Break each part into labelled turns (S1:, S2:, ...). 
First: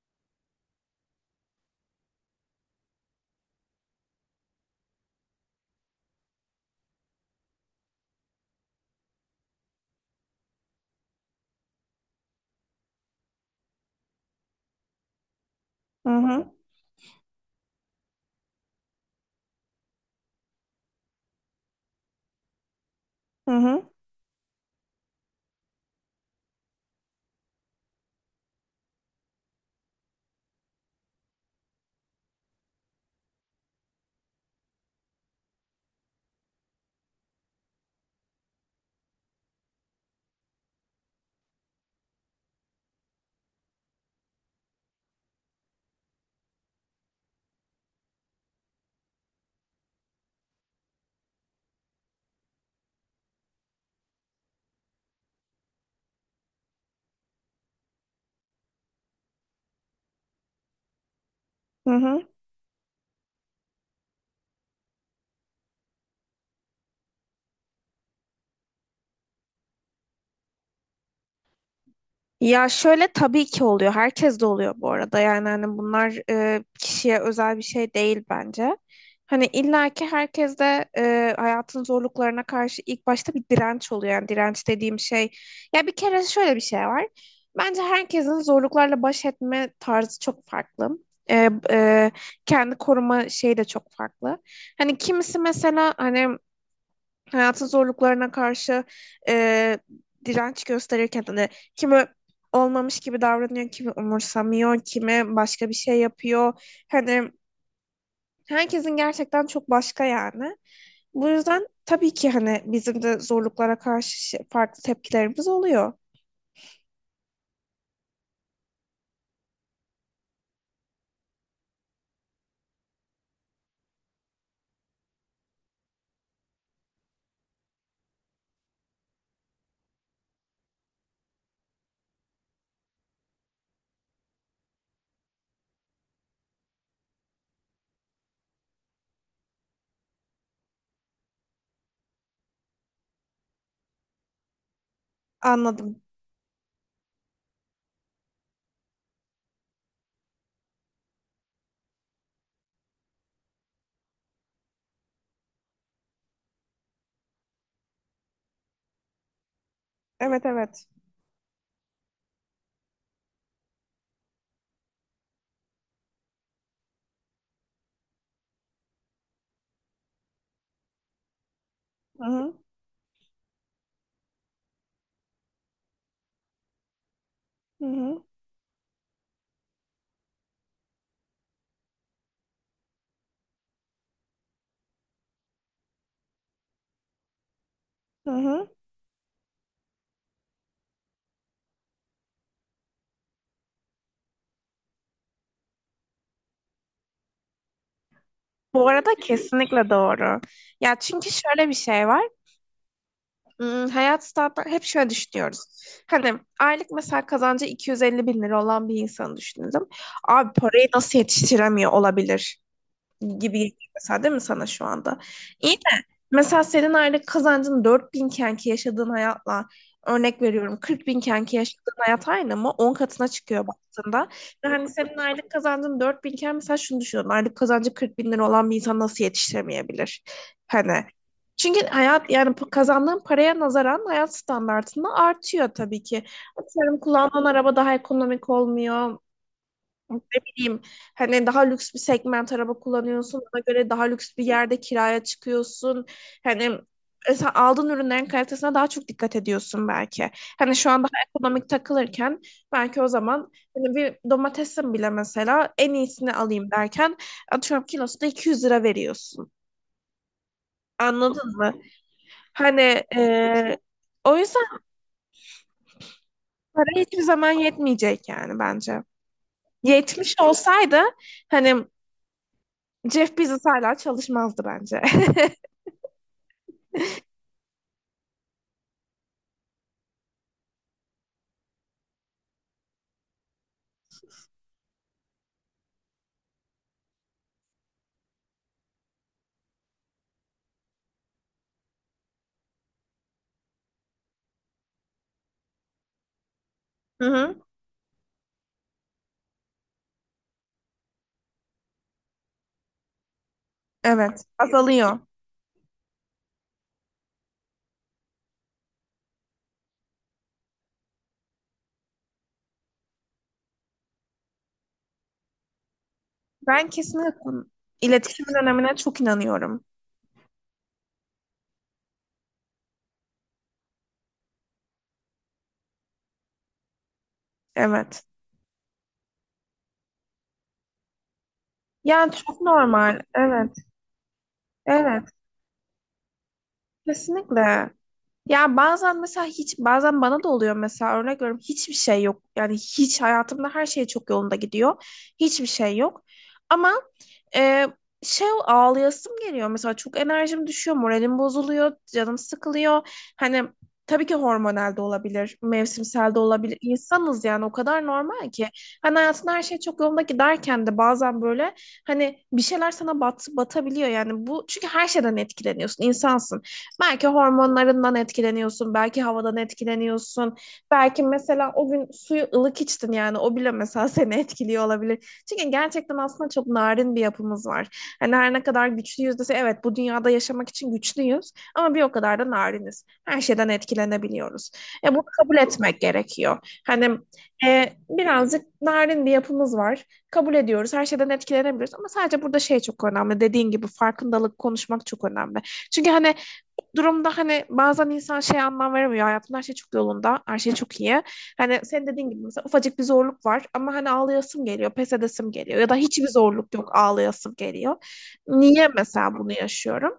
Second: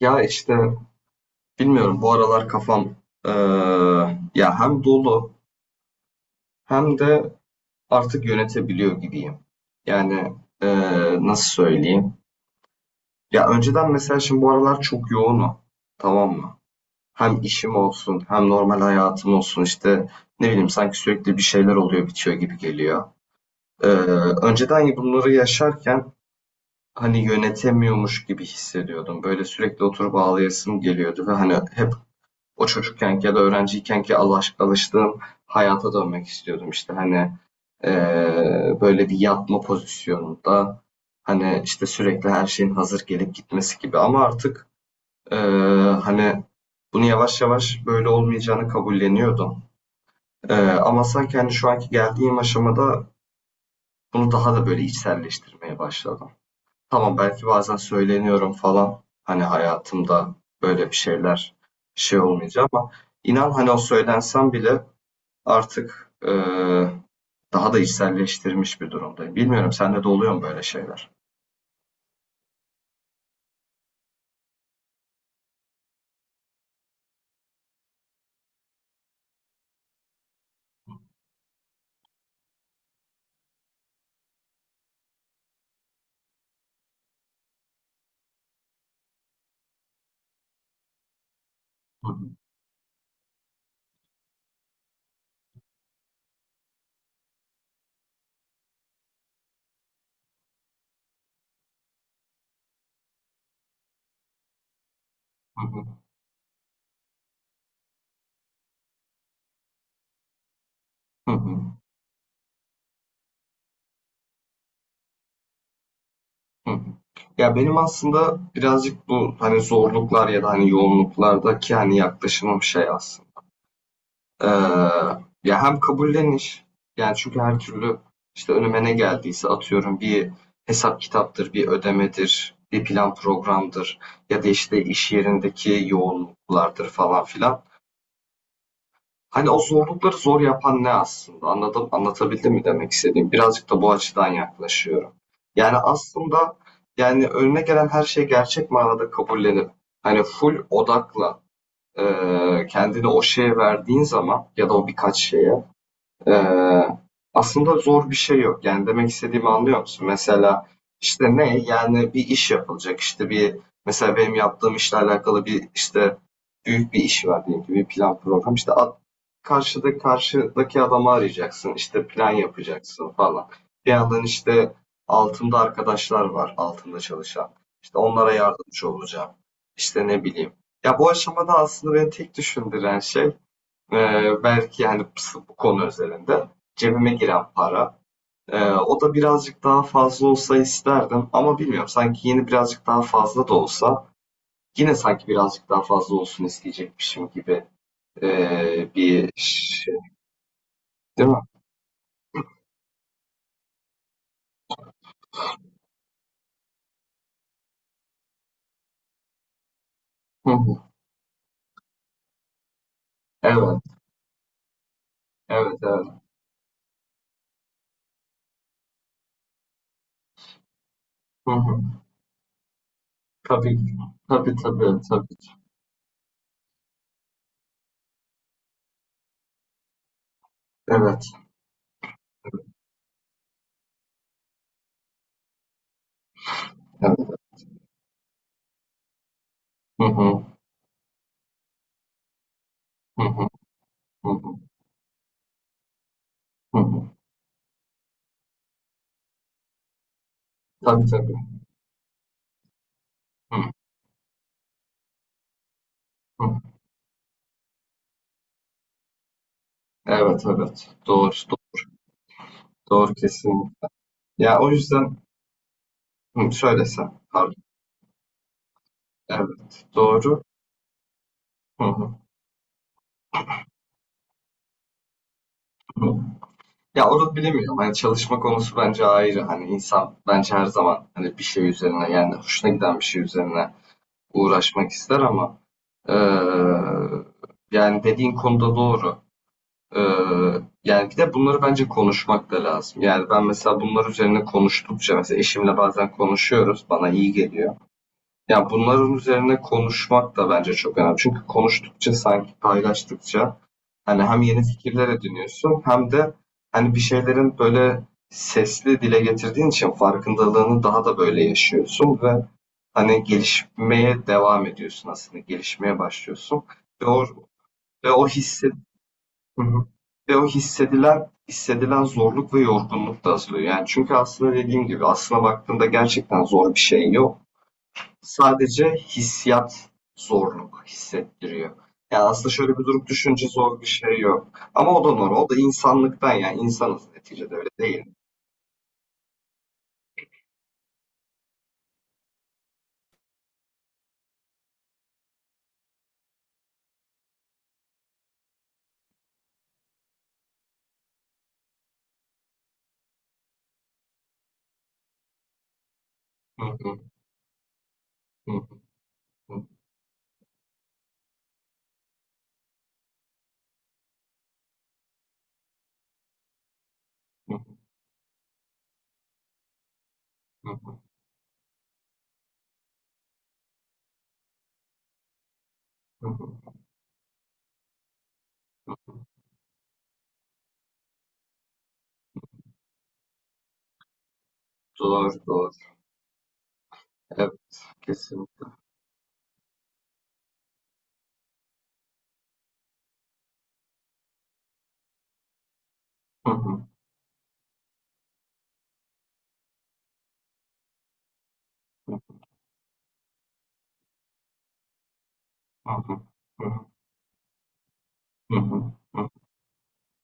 S1: Ya işte bilmiyorum bu aralar kafam eee, ya hem dolu hem de artık yönetebiliyor gibiyim. Yani nasıl söyleyeyim? Ya önceden mesela şimdi bu aralar çok yoğunum.
S2: Hı
S1: Tamam
S2: hı,
S1: mı? Hem işim olsun hem normal hayatım olsun işte ne bileyim sanki sürekli bir şeyler oluyor bitiyor gibi geliyor.
S2: hı hı,
S1: Eee, Önceden bunları yaşarken hani yönetemiyormuş gibi hissediyordum. Böyle sürekli oturup ağlayasım geliyordu ve hani hep o çocukkenki ya da öğrenciykenki alıştığım hayata dönmek istiyordum. İşte hani böyle bir yatma pozisyonunda hani işte sürekli her şeyin hazır gelip gitmesi gibi, ama artık eee, hani bunu yavaş yavaş böyle olmayacağını kabulleniyordum. Ama sanki hani şu anki geldiğim aşamada bunu daha da böyle içselleştirmeye başladım. Tamam, belki bazen söyleniyorum falan hani hayatımda böyle bir şeyler
S2: hı
S1: şey
S2: hı.
S1: olmayacak, ama inan hani o söylensem bile artık, daha da içselleştirmiş bir durumdayım. Bilmiyorum sende de oluyor mu böyle şeyler?
S2: Ya şöyle tabii ki oluyor. Herkes de oluyor bu arada. Yani hani bunlar kişiye özel bir şey değil bence. Hani illaki herkes de hayatın zorluklarına karşı ilk başta bir direnç oluyor. Yani direnç dediğim şey. Ya bir kere şöyle bir şey var. Bence herkesin zorluklarla baş etme tarzı çok farklı. E, e,
S1: Hı hı,
S2: kendi koruma şeyi de çok farklı. Hani kimisi mesela hani hayatın zorluklarına karşı e, direnç gösterirken hani kimi olmamış gibi davranıyor, kimi umursamıyor, kimi
S1: hı
S2: başka bir şey
S1: hı,
S2: yapıyor. Hani herkesin gerçekten çok başka yani. Bu
S1: hı
S2: yüzden
S1: hı,
S2: tabii ki hani bizim de zorluklara karşı farklı tepkilerimiz oluyor.
S1: hı hı. Ya, benim aslında birazcık bu, hani, zorluklar ya da, hani, yoğunluklardaki, hani, yaklaşımım şey aslında, eee, ya, hem kabulleniş, yani, çünkü her türlü, işte, önüme ne geldiyse atıyorum bir hesap kitaptır, bir ödemedir, bir plan programdır ya da, işte, iş yerindeki yoğunluklardır falan filan. Hani o zorlukları zor yapan ne aslında? Anladım, anlatabildim mi demek istediğim? Birazcık da bu açıdan yaklaşıyorum. Yani
S2: Anladım.
S1: aslında yani önüne gelen her şey gerçek manada kabullenip hani full odakla kendini o şeye verdiğin zaman ya da o birkaç şeye eee, aslında zor bir şey yok. Yani demek istediğimi anlıyor musun?
S2: Evet,
S1: Mesela
S2: evet.
S1: işte ne? Yani bir iş yapılacak, işte bir mesela benim yaptığım işle alakalı bir işte büyük bir iş var diyelim ki bir plan program işte. Karşıdaki adamı arayacaksın, işte
S2: Hı
S1: plan
S2: hı.
S1: yapacaksın falan. Bir yandan işte altımda arkadaşlar var, altımda çalışan.
S2: Hı
S1: İşte
S2: hı.
S1: onlara yardımcı olacağım. İşte ne bileyim. Ya bu aşamada aslında beni tek düşündüren şey e, belki yani bu konu özelinde cebime giren para.
S2: Hı hı.
S1: O da birazcık daha fazla olsa isterdim, ama bilmiyorum sanki yeni birazcık daha fazla da olsa yine sanki birazcık daha fazla olsun isteyecekmişim gibi
S2: Bu arada
S1: bir
S2: kesinlikle
S1: şey,
S2: doğru. Ya
S1: değil
S2: çünkü
S1: mi?
S2: şöyle bir şey var. Hmm, hayat standartları hep şöyle düşünüyoruz. Hani aylık mesela kazancı 250 bin lira olan bir insanı düşünelim.
S1: Hı
S2: Abi parayı
S1: hı,
S2: nasıl yetiştiremiyor olabilir gibi
S1: evet,
S2: geliyor mesela, değil mi sana şu anda? İyi
S1: evet,
S2: de
S1: evet.
S2: mesela senin aylık kazancın 4000 kenki yaşadığın hayatla, örnek veriyorum, 40 bin
S1: Hı
S2: kenki
S1: hı.
S2: yaşadığın hayat aynı mı? 10 katına çıkıyor
S1: Tabii,
S2: baktığında.
S1: tabii,
S2: Ve hani
S1: tabii,
S2: senin
S1: tabii.
S2: aylık kazancın 4000 iken mesela şunu düşünüyorum. Aylık kazancı 40 bin lira olan bir insan nasıl yetiştiremeyebilir? Hani
S1: Evet,
S2: çünkü hayat, yani kazandığın paraya nazaran hayat standartında artıyor tabii ki. Atıyorum
S1: evet.
S2: kullandığın araba daha ekonomik olmuyor,
S1: Hı
S2: ne
S1: hı,
S2: bileyim, hani daha lüks bir segment araba
S1: hı
S2: kullanıyorsun,
S1: hı,
S2: ona göre daha
S1: hı
S2: lüks bir
S1: hı,
S2: yerde kiraya çıkıyorsun, hani
S1: hı hı.
S2: sen aldığın ürünlerin kalitesine daha çok dikkat ediyorsun belki. Hani şu an
S1: Tabii,
S2: daha
S1: tabii.
S2: ekonomik takılırken belki o zaman
S1: Hı
S2: hani bir domatesin bile mesela en iyisini
S1: hı.
S2: alayım derken atıyorum kilosuna 200 lira veriyorsun.
S1: Evet, evet. Doğru,
S2: Anladın
S1: doğru,
S2: mı? Hani
S1: doğru
S2: e,
S1: kesin.
S2: o
S1: Ya
S2: yüzden
S1: o yüzden, hı, şöyle
S2: para
S1: sen,
S2: hiçbir zaman
S1: pardon.
S2: yetmeyecek yani bence.
S1: Evet,
S2: Yetmiş
S1: doğru.
S2: olsaydı hani
S1: Hı hı,
S2: Jeff Bezos hala çalışmazdı bence.
S1: hı.
S2: Hı
S1: Ya onu bilemiyorum. Hani çalışma konusu bence ayrı. Hani insan bence her zaman hani bir şey üzerine yani hoşuna giden bir şey üzerine uğraşmak ister, ama eee, yani dediğin konuda doğru. Ee, Yani bir de bunları bence konuşmak da lazım. Yani ben mesela bunlar üzerine konuştukça mesela eşimle bazen konuşuyoruz. Bana iyi
S2: hı.
S1: geliyor. Yani bunların üzerine konuşmak da bence çok önemli. Çünkü konuştukça sanki paylaştıkça hani hem
S2: Evet,
S1: yeni fikirler
S2: azalıyor.
S1: ediniyorsun hem de hani bir şeylerin böyle sesli dile getirdiğin için farkındalığını daha da böyle yaşıyorsun ve hani gelişmeye devam ediyorsun aslında. Gelişmeye başlıyorsun.
S2: Ben
S1: Ve o,
S2: kesinlikle
S1: ve o
S2: iletişimin
S1: hissi
S2: önemine çok
S1: Hı
S2: inanıyorum.
S1: hı. Ve o hissedilen zorluk ve yorgunluk da azalıyor. Yani çünkü aslında dediğim gibi aslına baktığında gerçekten zor bir şey yok.
S2: Evet.
S1: Sadece hissiyat zorluk hissettiriyor. Yani
S2: Yani
S1: aslında
S2: çok
S1: şöyle bir durup
S2: normal.
S1: düşünce
S2: Evet,
S1: zor bir şey yok. Ama o da
S2: evet.
S1: normal. O da insanlıktan, yani insanız neticede, öyle
S2: Kesinlikle.
S1: değil mi?
S2: Ya bazen mesela hiç, bazen bana da oluyor, mesela örnek veriyorum hiçbir şey yok. Yani hiç, hayatımda her şey çok yolunda gidiyor. Hiçbir şey yok. Ama ee, şey, ağlayasım geliyor mesela, çok enerjim düşüyor, moralim bozuluyor, canım sıkılıyor. Hani tabii ki hormonal de olabilir, mevsimsel de
S1: Hı
S2: olabilir.
S1: hı,
S2: İnsanız yani, o kadar
S1: hı
S2: normal ki. Hani hayatında
S1: hı,
S2: her şey çok yolunda giderken de bazen böyle hani bir şeyler sana batabiliyor yani. Bu çünkü her şeyden etkileniyorsun, insansın. Belki
S1: hı
S2: hormonlarından etkileniyorsun, belki havadan etkileniyorsun.
S1: hı,
S2: Belki mesela o gün suyu ılık içtin, yani o bile mesela seni etkiliyor olabilir. Çünkü gerçekten
S1: hı
S2: aslında çok
S1: hı.
S2: narin bir yapımız var. Hani her ne kadar güçlüyüz dese, evet, bu dünyada yaşamak için güçlüyüz ama bir o kadar da nariniz. Her şeyden etkilenebiliyoruz. Bunu
S1: Doğru
S2: kabul
S1: doğru.
S2: etmek gerekiyor. Hani
S1: Evet kesinlikle.
S2: birazcık narin bir yapımız var. Kabul ediyoruz. Her şeyden etkilenebiliyoruz ama sadece burada şey çok önemli. Dediğin gibi farkındalık, konuşmak çok önemli. Çünkü hani
S1: Hı hı,
S2: durumda hani bazen insan şey, anlam veremiyor. Hayatımda her şey çok yolunda, her şey çok iyi. Hani sen dediğin gibi mesela ufacık bir zorluk var ama hani ağlayasım geliyor, pes edesim geliyor
S1: hı
S2: ya da
S1: hı,
S2: hiçbir zorluk
S1: hı
S2: yok, ağlayasım geliyor.
S1: hı, hı
S2: Niye
S1: hı,
S2: mesela bunu yaşıyorum?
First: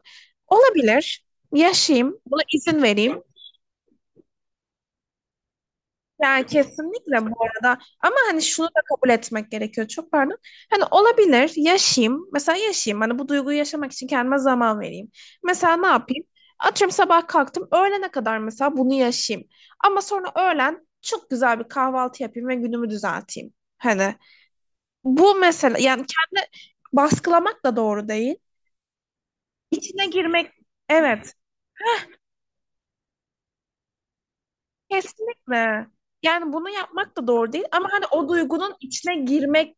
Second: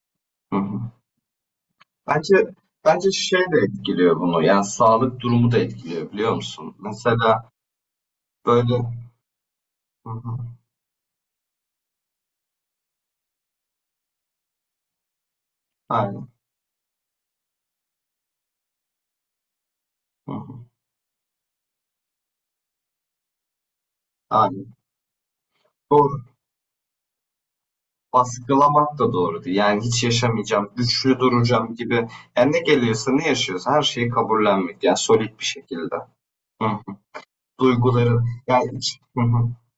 S1: hı hı.
S2: Olabilir. Yaşayayım,
S1: Bence
S2: buna izin
S1: bence
S2: vereyim.
S1: şey de etkiliyor bunu. Yani sağlık durumu da etkiliyor biliyor
S2: Yani
S1: musun?
S2: kesinlikle bu
S1: Mesela
S2: arada, ama hani şunu
S1: böyle.
S2: da kabul etmek gerekiyor
S1: Hı
S2: çok, pardon.
S1: hı,
S2: Hani olabilir, yaşayayım mesela, yaşayayım hani bu duyguyu yaşamak için kendime zaman vereyim. Mesela ne yapayım?
S1: aynen,
S2: Atıyorum sabah kalktım, öğlene kadar mesela bunu yaşayayım. Ama sonra
S1: hı hı,
S2: öğlen çok güzel bir kahvaltı yapayım ve günümü düzelteyim. Hani
S1: aynen.
S2: bu mesela, yani
S1: Doğru.
S2: kendi baskılamak da doğru değil.
S1: Baskılamak da doğru değil. Yani hiç
S2: İçine girmek,
S1: yaşamayacağım, güçlü
S2: evet.
S1: duracağım gibi. Yani ne geliyorsa ne yaşıyorsa her şeyi kabullenmek. Yani solit bir
S2: Kesinlikle.
S1: şekilde.
S2: Yani
S1: Hı
S2: bunu
S1: hı.
S2: yapmak da doğru değil ama hani
S1: Duyguları
S2: o
S1: yani
S2: duygunun içine
S1: hı hı,
S2: girmek,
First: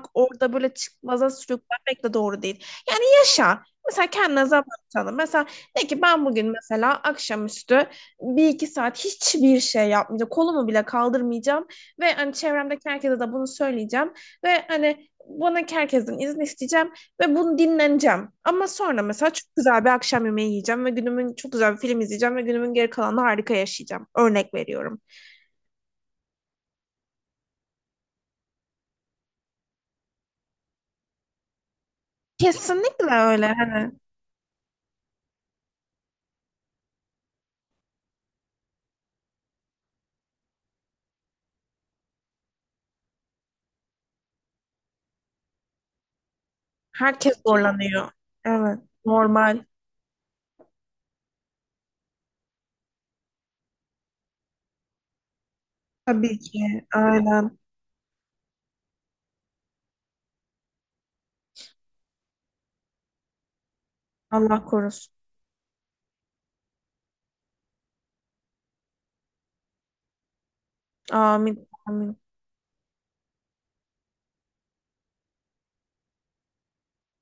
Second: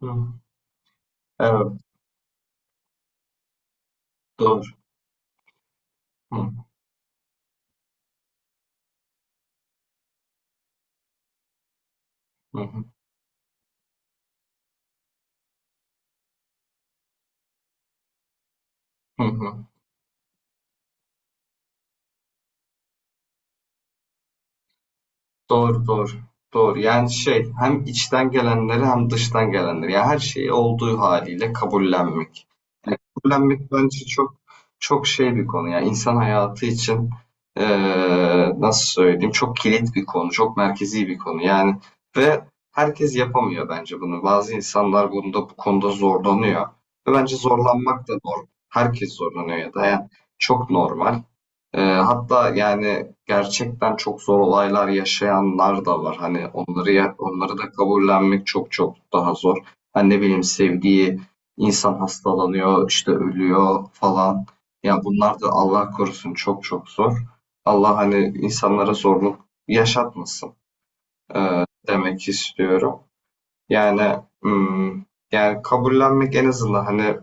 S1: hı hı.
S2: orada böyle çıkmaza
S1: Evet,
S2: sürüklenmek de doğru değil. Yani yaşa. Mesela kendine zaman
S1: doğru.
S2: tanı. Mesela de ki ben
S1: Hı hı,
S2: bugün mesela akşamüstü bir iki saat hiçbir şey yapmayacağım. Kolumu bile kaldırmayacağım ve hani
S1: hı hı,
S2: çevremdeki herkese de bunu söyleyeceğim ve hani bana herkesten izin isteyeceğim. Ve bunu dinleneceğim. Ama sonra mesela çok güzel bir akşam yemeği yiyeceğim ve günümün çok güzel bir film izleyeceğim ve günümün geri kalanını harika yaşayacağım. Örnek veriyorum.
S1: doğru, doğru. Doğru. Yani şey hem içten gelenleri hem dıştan gelenleri. Yani her şeyi olduğu haliyle kabullenmek. Yani
S2: Kesinlikle öyle.
S1: kabullenmek
S2: Hani
S1: bence çok çok şey bir konu. Yani insan hayatı için nasıl söyleyeyim, çok kilit bir konu. Çok merkezi bir konu. Yani ve herkes yapamıyor bence bunu. Bazı insanlar bunda bu konuda zorlanıyor. Ve bence
S2: herkes
S1: zorlanmak
S2: zorlanıyor.
S1: da normal.
S2: Evet,
S1: Herkes zorlanıyor
S2: normal.
S1: ya da yani çok normal. Hatta yani gerçekten çok zor olaylar yaşayanlar da var.
S2: Tabii
S1: Hani
S2: ki.
S1: onları onları
S2: Aynen.
S1: da kabullenmek çok çok daha zor. Hani ne bileyim, sevdiği insan hastalanıyor, işte ölüyor falan.
S2: Allah
S1: Ya
S2: korusun.
S1: bunlar da Allah korusun çok çok zor. Allah hani insanlara zorluk yaşatmasın,
S2: Amin. Amin.
S1: demek istiyorum. Yani hmm, yani kabullenmek en azından hani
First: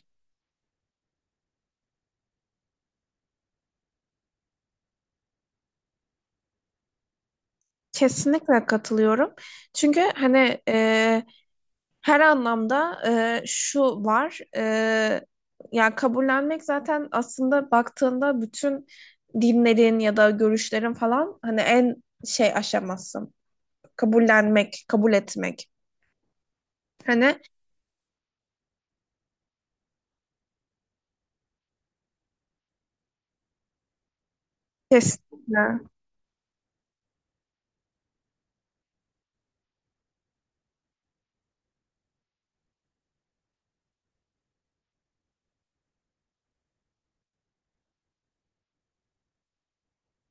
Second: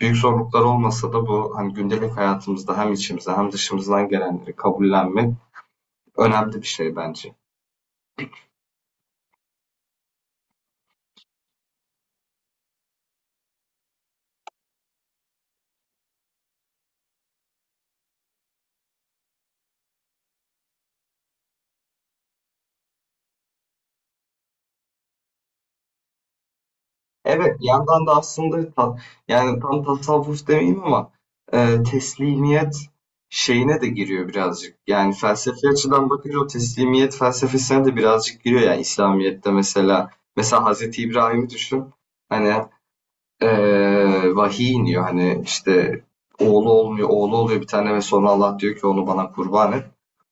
S1: büyük zorluklar olmasa da bu hani gündelik hayatımızda hem içimize hem dışımızdan gelenleri kabullenmek önemli bir şey bence.
S2: Kesinlikle katılıyorum. Çünkü hani her anlamda şu var. Yani kabullenmek zaten aslında baktığında bütün dinlerin ya da görüşlerin falan hani en şey aşaması. Kabullenmek, kabul etmek. Hani
S1: Evet, bir yandan da aslında yani tam tasavvuf demeyeyim, ama teslimiyet şeyine de giriyor birazcık. Yani felsefi
S2: kesinlikle.
S1: açıdan bakınca o teslimiyet felsefesine de birazcık giriyor. Yani İslamiyet'te mesela Hazreti İbrahim'i düşün. Hani vahiy iniyor hani işte oğlu olmuyor, oğlu oluyor bir tane ve sonra Allah diyor ki onu bana kurban et.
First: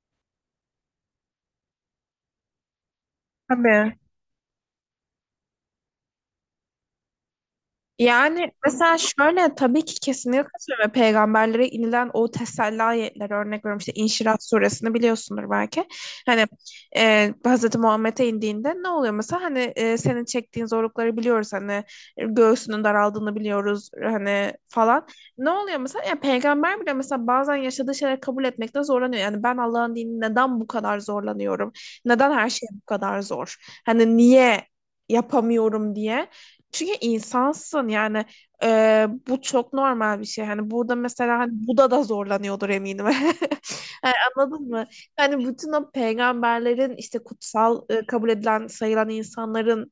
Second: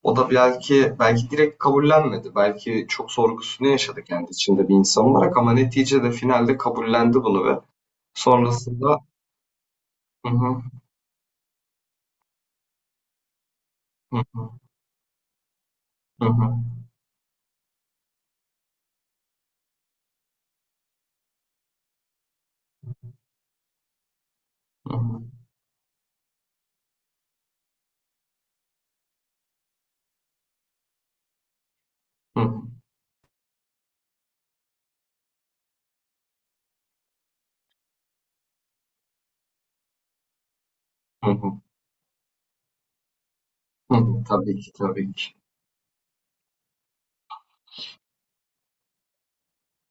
S1: O da belki direkt kabullenmedi. Belki çok sorgusunu
S2: Tabii.
S1: yaşadı kendi içinde bir insan olarak, ama neticede finalde kabullendi bunu ve
S2: Yani mesela
S1: sonrasında
S2: şöyle, tabii ki
S1: hı
S2: kesinlikle
S1: hı,
S2: katılıyorum. Ve peygamberlere inilen o teselli ayetleri, örnek veriyorum. İşte İnşirah
S1: hı
S2: suresini biliyorsundur belki.
S1: hı,
S2: Hani
S1: hı
S2: Hazreti Muhammed'e indiğinde ne oluyor mesela? Hani senin çektiğin zorlukları biliyoruz. Hani göğsünün daraldığını biliyoruz. Hani
S1: hı,
S2: falan.
S1: hı
S2: Ne oluyor mesela? Ya peygamber bile mesela bazen yaşadığı şeyleri kabul etmekte zorlanıyor. Yani ben Allah'ın dinini neden bu kadar zorlanıyorum? Neden
S1: hı,
S2: her şey bu kadar zor? Hani niye yapamıyorum diye. Çünkü insansın yani, bu çok normal bir şey. Hani burada
S1: hı
S2: mesela hani
S1: hı,
S2: Buda da zorlanıyordur eminim.
S1: hı
S2: Yani
S1: hı. Tabii
S2: anladın
S1: ki,
S2: mı?
S1: tabii ki.
S2: Hani bütün o peygamberlerin işte kutsal, kabul edilen, sayılan insanların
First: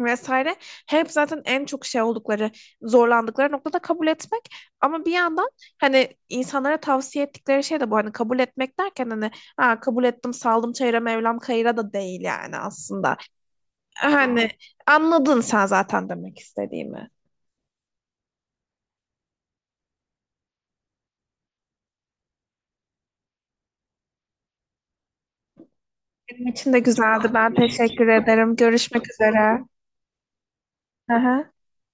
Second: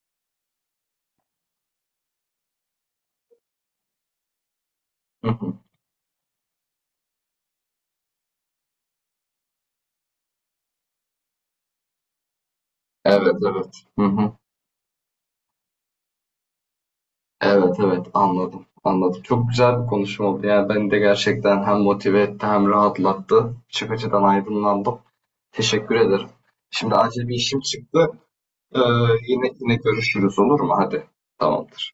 S2: vesaire, hep zaten en çok şey oldukları, zorlandıkları noktada kabul etmek ama bir
S1: Hı
S2: yandan
S1: hı.
S2: hani insanlara tavsiye ettikleri şey de bu, hani kabul etmek derken, hani ha, kabul ettim saldım çayıra Mevlam kayıra da değil yani aslında.
S1: Evet, evet. Hı hı.
S2: Hani anladın sen zaten demek istediğimi.
S1: Evet, evet, anladım, anladım. Çok güzel bir konuşma oldu. Yani beni de gerçekten hem motive etti hem rahatlattı. Birçok açıdan aydınlandım. Teşekkür ederim.
S2: Benim için de
S1: Şimdi acil
S2: güzeldi.
S1: bir
S2: Ben
S1: işim
S2: teşekkür
S1: çıktı.
S2: ederim.
S1: Ee,
S2: Görüşmek
S1: yine
S2: üzere.
S1: yine görüşürüz, olur mu? Hadi
S2: Hı hı.
S1: tamamdır.